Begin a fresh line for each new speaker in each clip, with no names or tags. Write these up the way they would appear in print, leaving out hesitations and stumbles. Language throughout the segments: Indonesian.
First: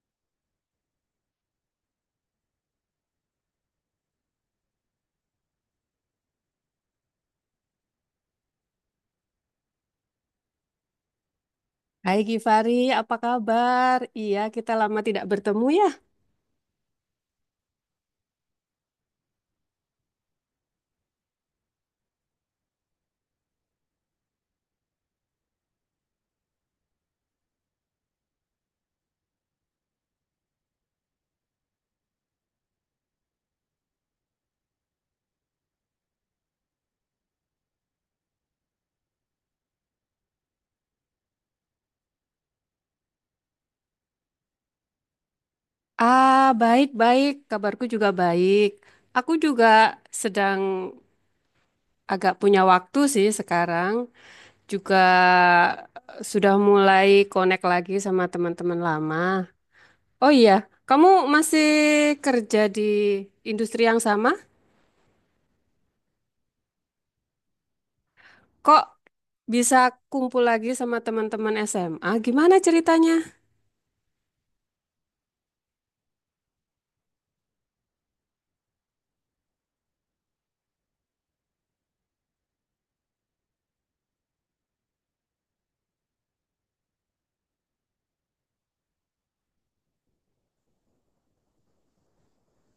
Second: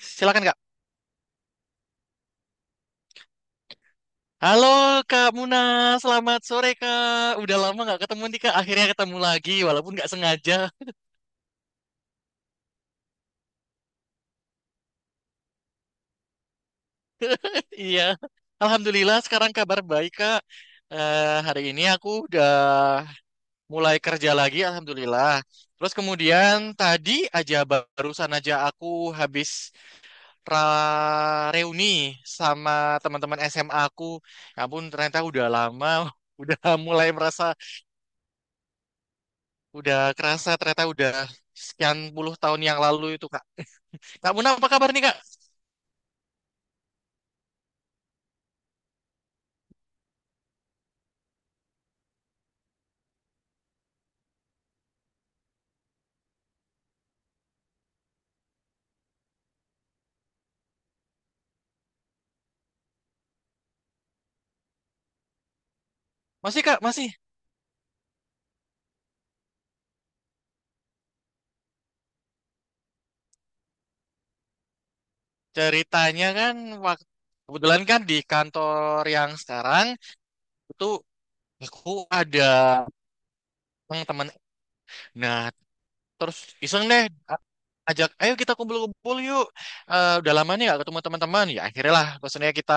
Silakan Kak. Halo Kak Muna, selamat sore Kak. Udah lama nggak ketemu nih Kak. Akhirnya ketemu lagi, walaupun nggak sengaja.
Hai Gifari, apa kabar? Iya, kita lama tidak bertemu ya.
Iya. Alhamdulillah sekarang kabar baik Kak. Hari ini aku udah mulai kerja lagi, Alhamdulillah. Terus kemudian tadi aja barusan aja aku habis reuni sama teman-teman SMA aku. Ya ampun, ternyata udah lama, udah mulai merasa. Udah kerasa ternyata udah sekian puluh tahun yang lalu itu, Kak. Kak Muna, apa kabar nih, Kak?
Ah, baik-baik. Kabarku juga baik. Aku juga sedang agak punya waktu sih sekarang. Juga sudah mulai connect lagi sama teman-teman lama. Oh iya, kamu masih kerja di industri yang sama?
Masih, Kak? Masih?
Kok bisa kumpul lagi sama teman-teman SMA? Gimana ceritanya?
Ceritanya kan, waktu, kebetulan kan di kantor yang sekarang, itu aku ada teman-teman. Nah, terus iseng deh, ajak, ayo kita kumpul-kumpul yuk. Eh, udah lama nih gak ketemu teman-teman. Ya akhirnya lah, maksudnya kita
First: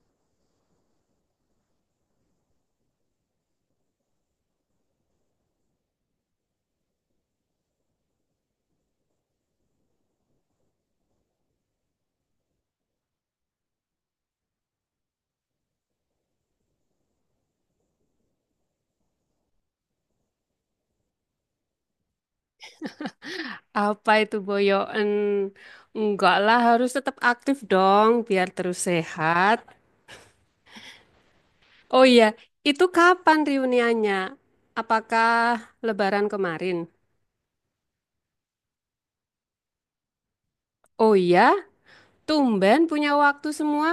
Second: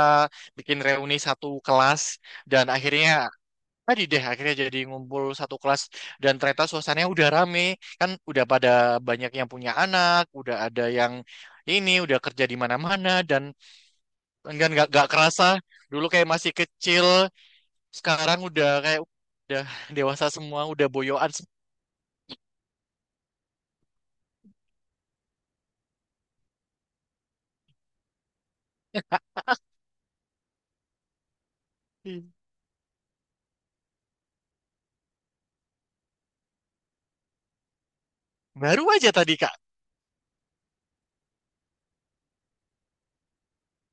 bikin reuni satu kelas. Dan akhirnya tadi deh akhirnya jadi ngumpul satu kelas dan ternyata suasananya udah rame, kan udah pada banyak yang punya anak, udah ada yang ini udah kerja di mana-mana dan enggak nggak kerasa. Dulu kayak masih kecil, sekarang udah kayak udah dewasa semua, udah boyoan.
Apa itu boyoen? Enggak lah, harus tetap aktif dong biar terus sehat. Oh iya, itu kapan reuniannya? Apakah lebaran kemarin?
Baru aja tadi kak.
Oh iya, tumben punya waktu semua.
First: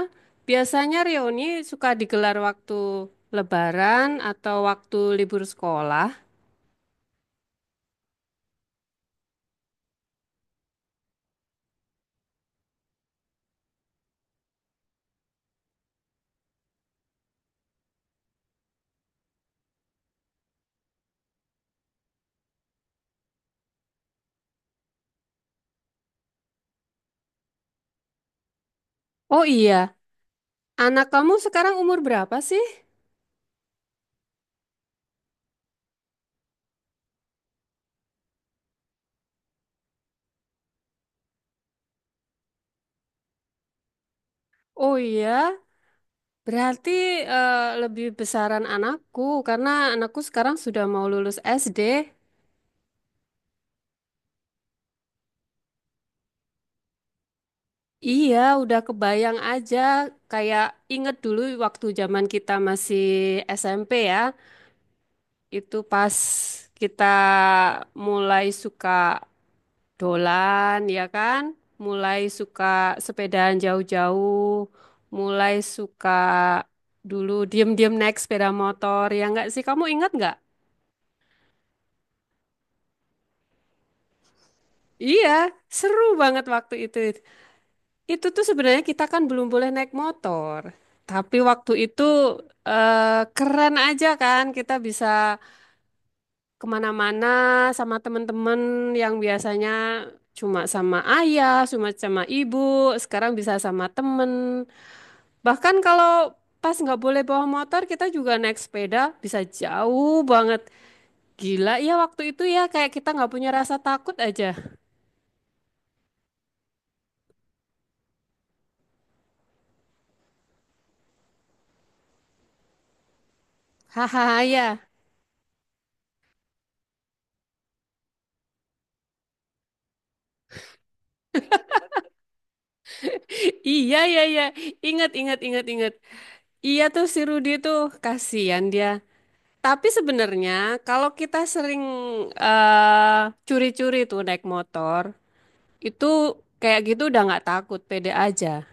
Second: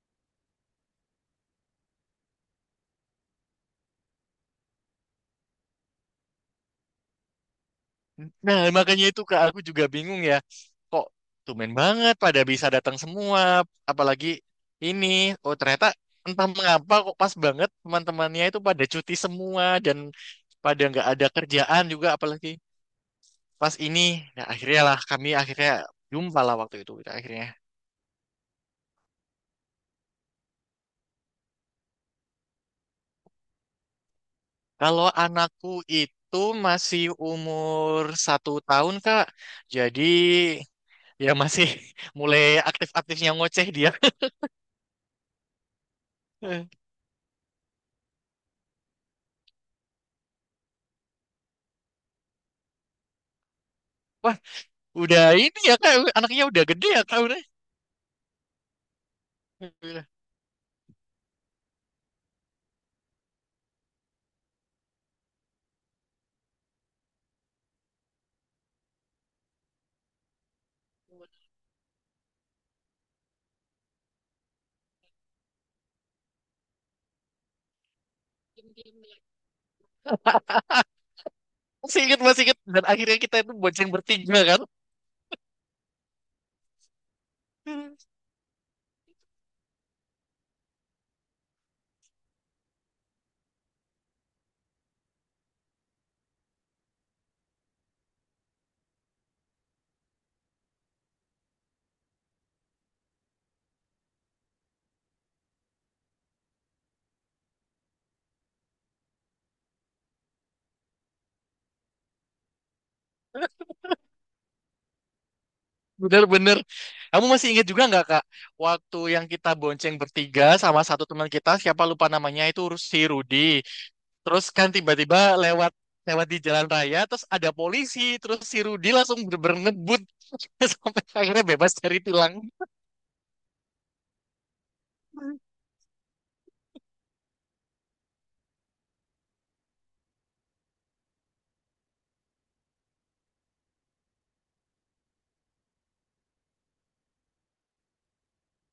Biasanya reuni suka digelar waktu lebaran atau waktu libur sekolah.
Nah makanya itu kak, aku juga bingung ya, kok tumben banget pada bisa datang semua, apalagi ini. Oh ternyata entah mengapa kok pas banget teman-temannya itu pada cuti semua dan pada nggak ada kerjaan juga, apalagi pas ini. Nah akhirnya lah kami akhirnya jumpa lah, waktu itu kita akhirnya.
Oh iya, anak kamu sekarang umur berapa sih?
Kalau anakku itu masih umur satu tahun kak, jadi ya masih mulai aktif-aktifnya ngoceh dia.
Oh iya, berarti eh, lebih besaran anakku karena anakku sekarang sudah mau lulus SD.
Wah, udah ini ya kak, anaknya udah gede ya kak.
Iya, udah kebayang aja
Udah.
kayak inget dulu waktu zaman kita masih SMP ya. Itu pas kita mulai suka dolan ya kan, mulai suka sepedaan jauh-jauh, mulai suka dulu diem-diem naik sepeda motor ya nggak sih? Kamu ingat nggak?
Masih ingat, masih ingat. Dan akhirnya kita itu bonceng bertiga kan.
Iya, seru banget waktu itu. Itu tuh sebenarnya kita kan belum boleh naik motor. Tapi waktu itu keren aja kan kita bisa kemana-mana sama temen-temen yang biasanya cuma sama ayah, cuma sama ibu, sekarang bisa sama temen. Bahkan kalau pas nggak boleh bawa motor, kita juga naik sepeda bisa jauh banget. Gila ya waktu itu ya kayak kita nggak punya rasa takut aja.
Bener-bener. Kamu masih ingat juga nggak Kak? Waktu yang kita bonceng bertiga sama satu teman kita, siapa lupa namanya itu, si Rudi.
Hahaha
Terus kan
ya.
tiba-tiba lewat lewat di jalan raya, terus ada polisi, terus si Rudi langsung bener ngebut sampai akhirnya bebas dari tilang.
Iya ya ya. Ingat ingat ingat ingat. Iya tuh si Rudy tuh kasihan dia. Tapi sebenarnya kalau kita sering eh, curi-curi tuh naik motor, itu kayak gitu udah nggak takut, pede aja.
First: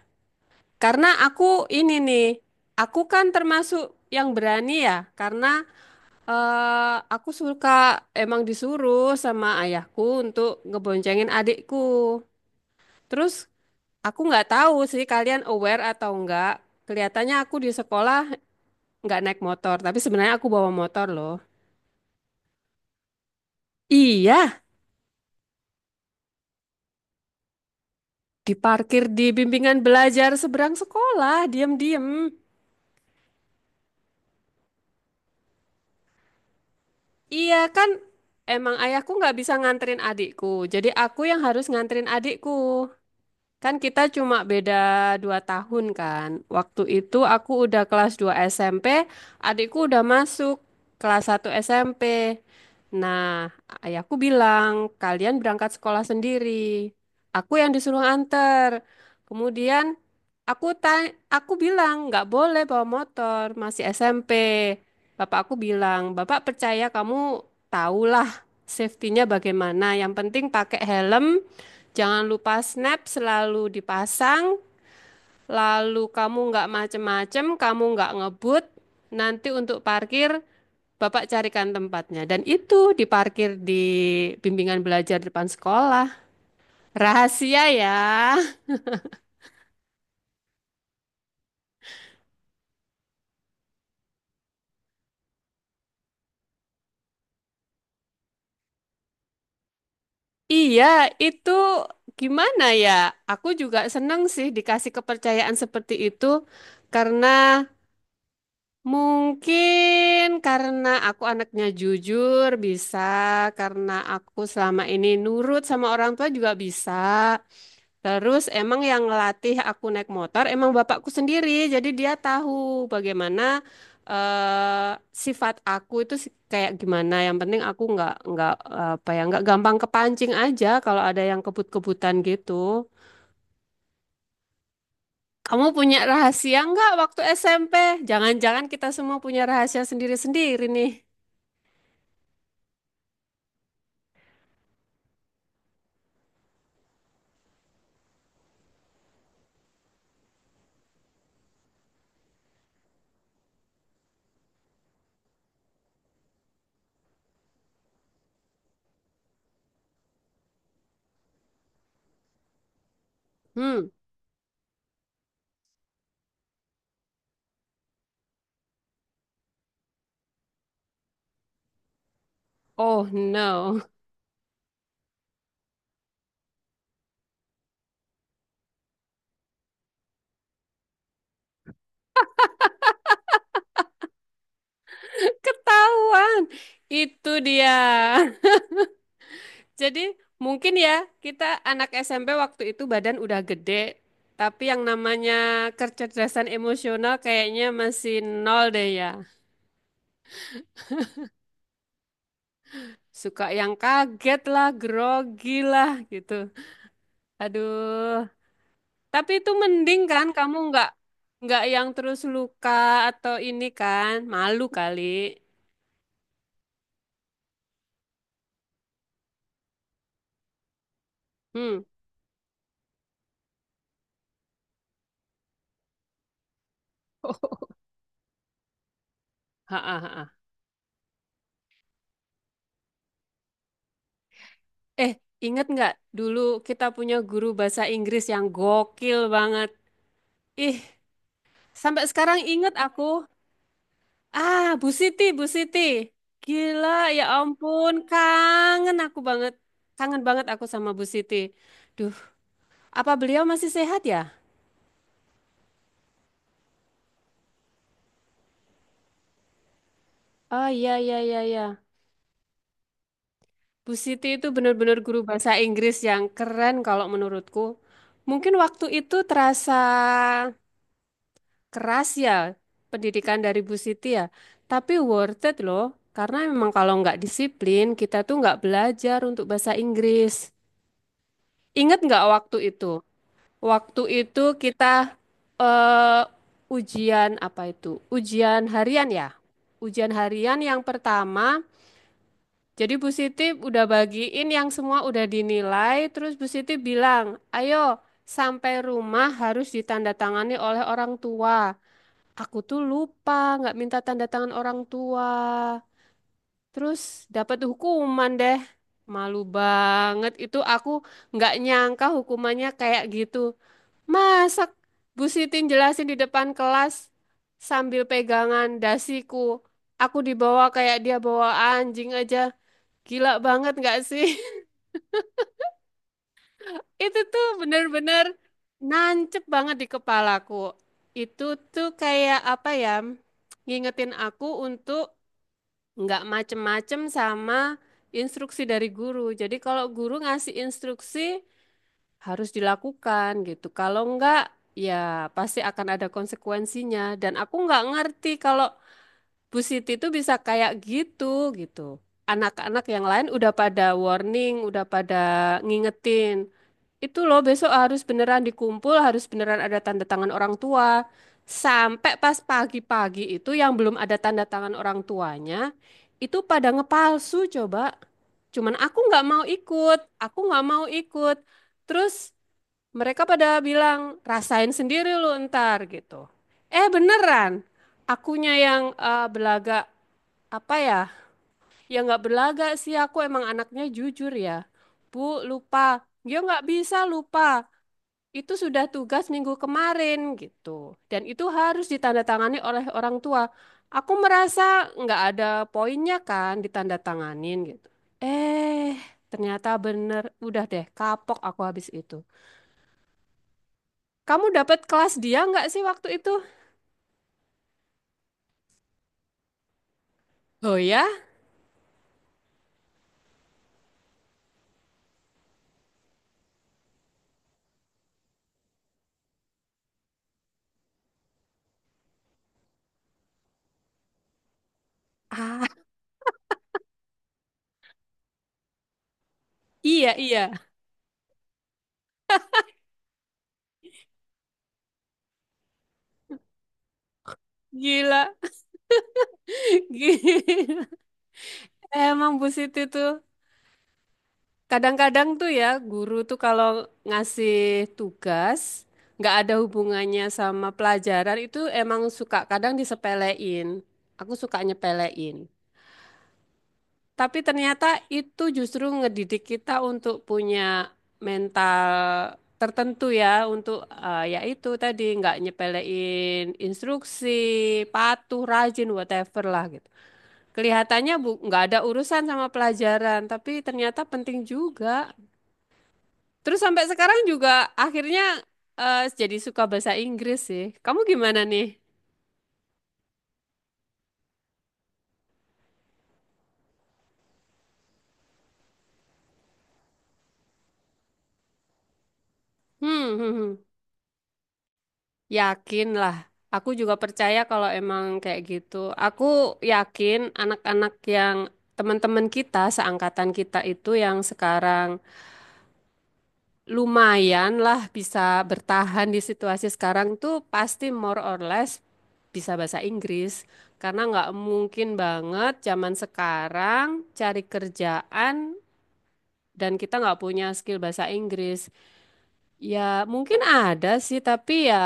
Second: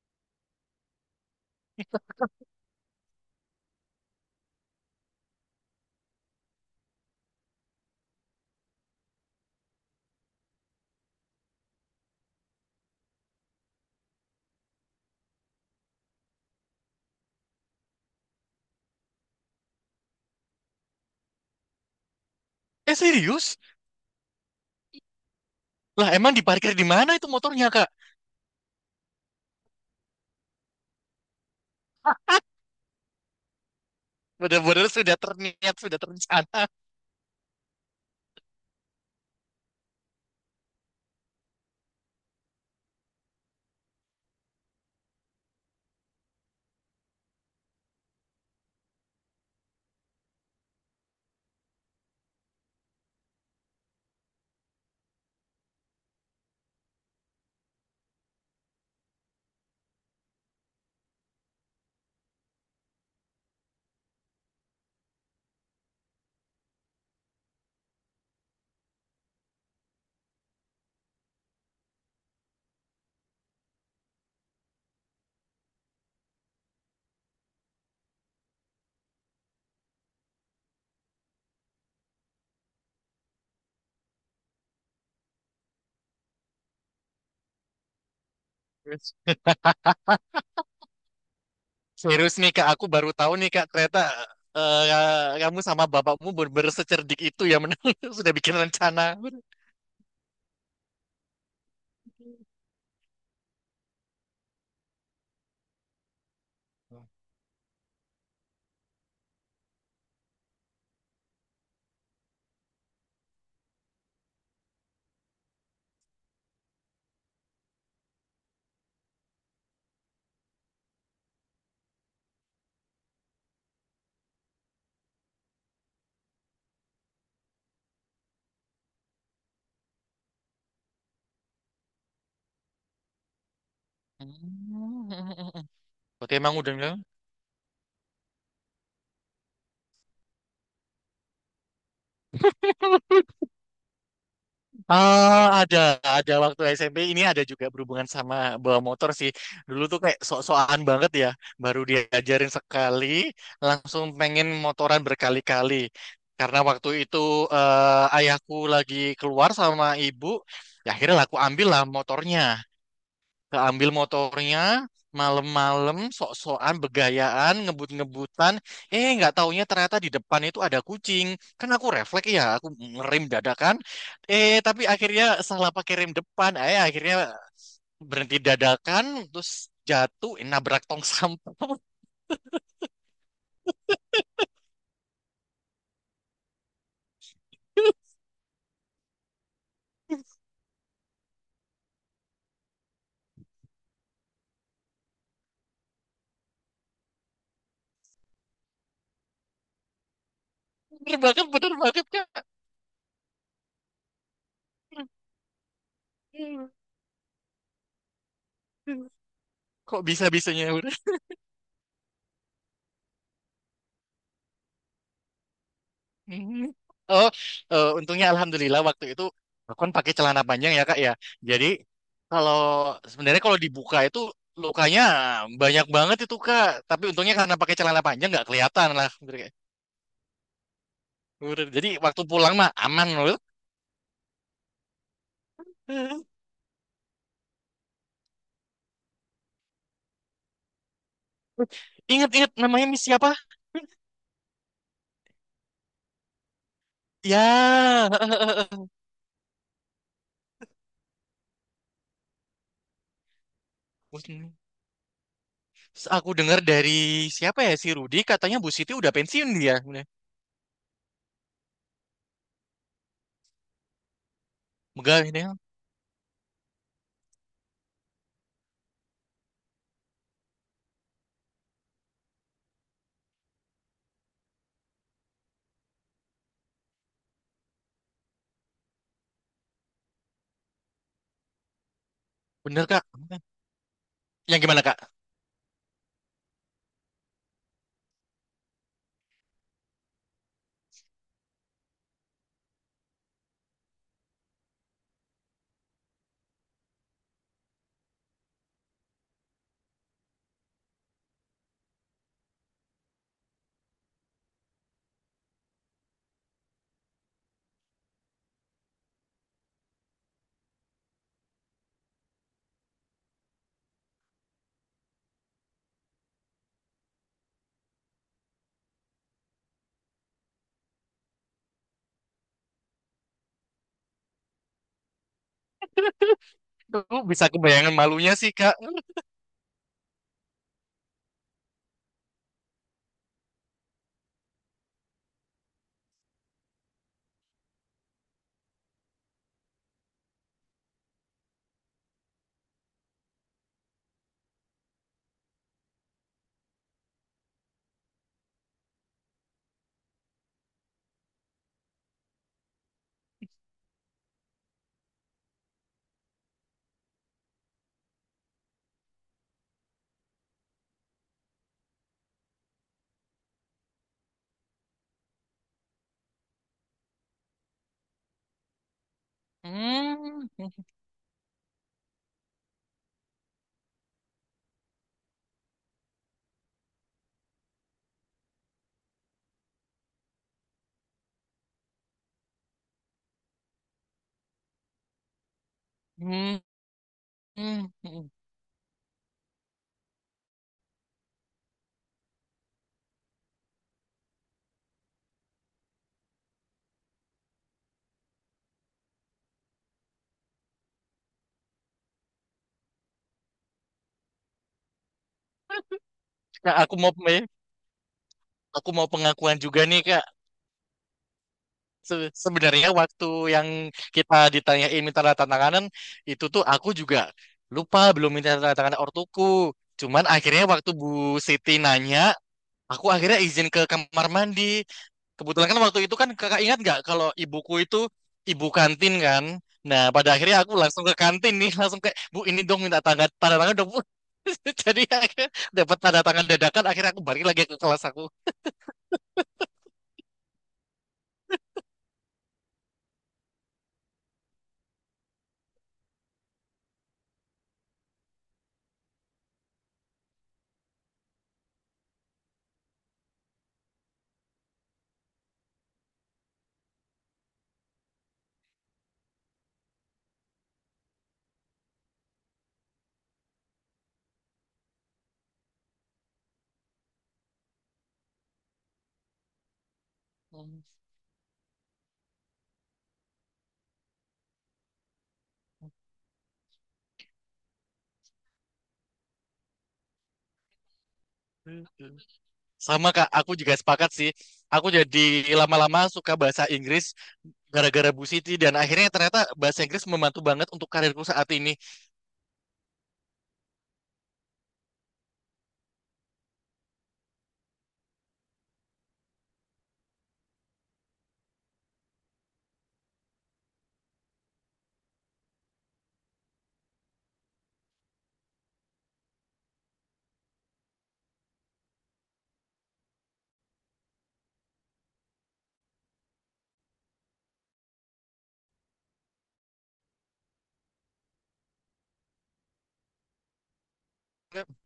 Karena aku ini nih, aku kan termasuk yang berani ya, karena aku suka emang disuruh sama ayahku untuk ngeboncengin adikku. Terus aku nggak tahu sih kalian aware atau enggak. Kelihatannya aku di sekolah nggak naik motor, tapi sebenarnya aku bawa motor loh.
Eh serius?
Iya,
Lah emang diparkir di mana itu motornya Kak?
diparkir di bimbingan belajar seberang sekolah, diam-diam.
Bener-bener sudah terniat, sudah terencana.
Iya kan, emang ayahku nggak bisa nganterin adikku, jadi aku yang harus nganterin adikku. Kan kita cuma beda dua tahun kan. Waktu itu aku udah kelas 2 SMP, adikku udah masuk kelas 1 SMP. Nah, ayahku bilang, kalian berangkat sekolah sendiri. Aku yang disuruh anter. Kemudian aku tanya, aku bilang, nggak boleh bawa motor, masih SMP. Bapak aku bilang, Bapak percaya kamu tahulah safety-nya bagaimana. Yang penting pakai helm, jangan lupa snap selalu dipasang, lalu kamu nggak macem-macem, kamu nggak ngebut. Nanti untuk parkir, Bapak carikan tempatnya. Dan itu diparkir di bimbingan belajar depan sekolah. Rahasia ya.
Serius nih Kak, aku baru tahu nih Kak, ternyata eh, kamu sama bapakmu bener secerdik itu ya, men. Sudah bikin rencana.
Iya, itu gimana ya? Aku juga seneng sih dikasih kepercayaan seperti itu, karena mungkin karena aku anaknya jujur bisa, karena aku selama ini nurut sama orang tua juga bisa. Terus emang yang ngelatih aku naik motor emang bapakku sendiri, jadi dia tahu bagaimana eh, sifat aku itu kayak gimana. Yang penting aku nggak apa ya, nggak gampang kepancing aja kalau ada yang kebut-kebutan gitu. Kamu punya
Oke, emang
rahasia
udah
nggak
bilang.
waktu SMP? Jangan-jangan kita semua punya rahasia sendiri-sendiri nih.
Ah, ada waktu SMP ini ada juga berhubungan sama bawa motor sih. Dulu tuh kayak sok-sokan banget ya, baru diajarin sekali, langsung pengen motoran berkali-kali. Karena waktu itu ayahku lagi keluar sama ibu, ya akhirnya lah aku ambil lah motornya.
Hmm.
Keambil motornya malam-malam, sok-sokan begayaan ngebut-ngebutan. Eh nggak taunya ternyata di depan itu ada kucing, kan aku refleks ya, aku
Oh
ngerem dadakan.
no,
Eh tapi akhirnya salah pakai rem depan, eh akhirnya berhenti dadakan, terus jatuh, eh, nabrak tong sampah.
ketahuan. Itu dia. Jadi mungkin ya kita anak SMP waktu itu badan udah gede, tapi yang namanya kecerdasan emosional kayaknya masih nol deh ya.
Bener banget, bener banget kak.
Suka yang kaget lah, grogi lah gitu. Aduh, tapi itu mending
Kok
kan kamu
bisa-bisanya.
nggak yang terus luka atau ini kan malu kali.
Hmm. Oh, untungnya alhamdulillah waktu itu aku kan pakai celana panjang ya Kak ya. Jadi
Hmm.
kalau sebenarnya kalau dibuka itu lukanya banyak banget itu Kak. Tapi untungnya karena pakai celana panjang nggak kelihatan lah.
Ha, ha, ha.
Jadi waktu pulang mah aman loh.
Eh, ingat nggak dulu kita punya guru bahasa Inggris yang gokil banget. Ih, sampai sekarang
Ingat-ingat,
ingat
namanya Miss
aku.
siapa?
Ah, Bu Siti, Bu Siti. Gila, ya ampun,
Ya,
kangen aku banget. Kangen banget aku sama Bu Siti. Duh, apa beliau masih sehat ya?
aku dengar dari siapa ya, si Rudi katanya Bu Siti udah pensiun dia. Bener.
Oh iya, iya, iya, iya. Bu Siti itu benar-benar guru
Megah ini.
bahasa Inggris yang keren kalau menurutku. Mungkin waktu itu terasa keras ya pendidikan dari Bu Siti ya. Tapi worth it loh, karena memang kalau nggak disiplin, kita tuh nggak belajar untuk bahasa Inggris. Ingat nggak waktu
Bener
itu?
Kak.
Waktu itu
Yang gimana
kita
Kak?
eh, ujian apa itu? Ujian harian ya. Ujian harian yang pertama, jadi Bu Siti udah bagiin yang semua udah dinilai, terus Bu Siti bilang, ayo sampai rumah harus ditandatangani oleh orang tua. Aku tuh lupa nggak minta tanda tangan orang tua. Terus dapat hukuman deh. Malu banget itu aku nggak nyangka hukumannya kayak gitu. Masa Bu Siti jelasin di depan kelas sambil pegangan dasiku. Aku dibawa kayak dia bawa anjing aja. Gila banget nggak sih? Itu
Tuh,
tuh
bisa kebayangan
bener-bener
malunya sih Kak.
nancep banget di kepalaku. Itu tuh kayak apa ya? Ngingetin aku untuk nggak macem-macem sama instruksi dari guru. Jadi kalau guru ngasih instruksi harus dilakukan gitu. Kalau nggak ya pasti akan ada konsekuensinya. Dan aku nggak ngerti kalau Bu Siti itu bisa kayak gitu gitu. Anak-anak yang lain udah pada warning, udah pada ngingetin. Itu loh besok harus beneran dikumpul, harus beneran ada tanda tangan orang tua. Sampai pas pagi-pagi itu yang belum ada tanda tangan orang tuanya, itu pada ngepalsu coba. Cuman aku nggak mau ikut, aku
Hmm.
nggak mau ikut. Terus mereka pada bilang, rasain sendiri lu ntar gitu. Eh beneran, akunya yang belagak apa ya? Yang nggak belagak sih, aku emang anaknya jujur ya. Bu, lupa. Dia
Hmm,
nggak bisa lupa
hmm, hmm.
itu sudah tugas minggu kemarin gitu. Dan itu harus ditandatangani oleh orang tua. Aku merasa nggak ada poinnya kan ditandatanganin gitu. Eh, ternyata bener. Udah deh, kapok aku habis itu. Kamu dapat kelas dia nggak sih waktu itu?
Nah, aku mau aku mau pengakuan juga nih Kak.
Oh ya?
Sebenarnya waktu yang kita ditanyain minta tanda tanganan, itu tuh aku juga lupa belum minta tanda tangan ortuku. Cuman akhirnya waktu Bu Siti nanya, aku akhirnya izin ke kamar mandi.
Ah,
Kebetulan kan waktu itu kan kakak ingat nggak kalau ibuku itu ibu kantin kan. Nah
iya,
pada
iya.
akhirnya aku langsung ke kantin nih, langsung kayak, bu ini dong minta tanda tanda tangan dong bu. Jadi akhirnya dapat tanda tangan dadakan, akhirnya aku balik lagi ke kelas aku.
Gila. Gila. Emang Bu Siti tuh. Kadang-kadang tuh ya guru tuh kalau ngasih tugas nggak ada hubungannya sama pelajaran itu emang suka kadang disepelein. Aku suka nyepelein. Tapi ternyata itu justru ngedidik kita untuk punya mental tertentu ya untuk ya itu tadi nggak nyepelein instruksi, patuh, rajin, whatever lah gitu. Kelihatannya bu nggak ada urusan sama pelajaran, tapi ternyata penting juga. Terus sampai sekarang juga akhirnya jadi suka bahasa Inggris sih. Kamu gimana nih?
Sama kak, aku juga sepakat sih. Aku jadi lama-lama suka bahasa Inggris gara-gara Bu Siti dan akhirnya ternyata bahasa Inggris membantu banget untuk karirku saat ini.
Hmm, hmm, hmm. Yakin lah. Aku juga percaya kalau emang kayak gitu. Aku yakin anak-anak yang teman-teman kita, seangkatan kita itu yang sekarang lumayan lah bisa bertahan di situasi sekarang tuh pasti more or less bisa bahasa Inggris. Karena nggak mungkin banget zaman sekarang cari kerjaan dan kita nggak punya skill bahasa Inggris. Ya mungkin ada sih, tapi ya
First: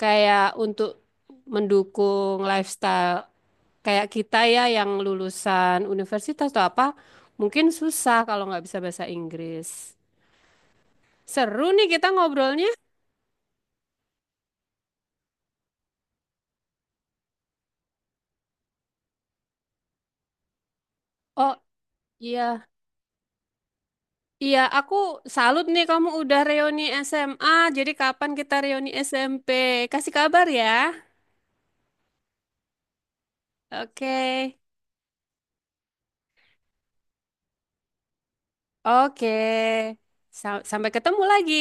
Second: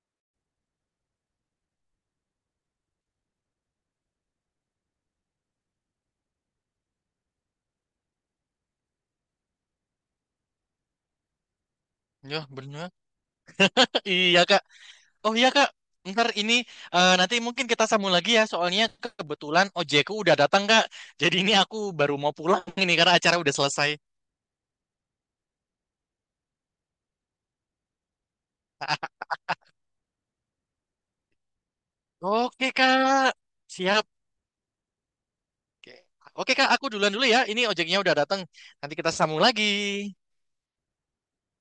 kayak untuk mendukung lifestyle kayak kita ya yang lulusan universitas atau apa, mungkin susah kalau nggak bisa bahasa Inggris. Seru nih kita
Ya,
ngobrolnya.
benar. Iya kak. Oh iya Kak, ntar ini nanti mungkin kita sambung lagi ya, soalnya kebetulan ojekku udah datang Kak. Jadi ini
Oh
aku baru mau pulang
iya,
ini karena acara udah selesai.
iya aku salut nih kamu udah reuni SMA. Jadi kapan kita reuni SMP? Kasih kabar ya.
Oke Kak, siap.
Oke.
Oke, Oke Kak, aku duluan dulu ya. Ini ojeknya udah datang. Nanti kita
Oke,
sambung lagi.
Sampai ketemu lagi.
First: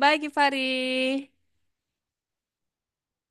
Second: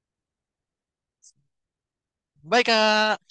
Bye, Givari.
Bye Kak.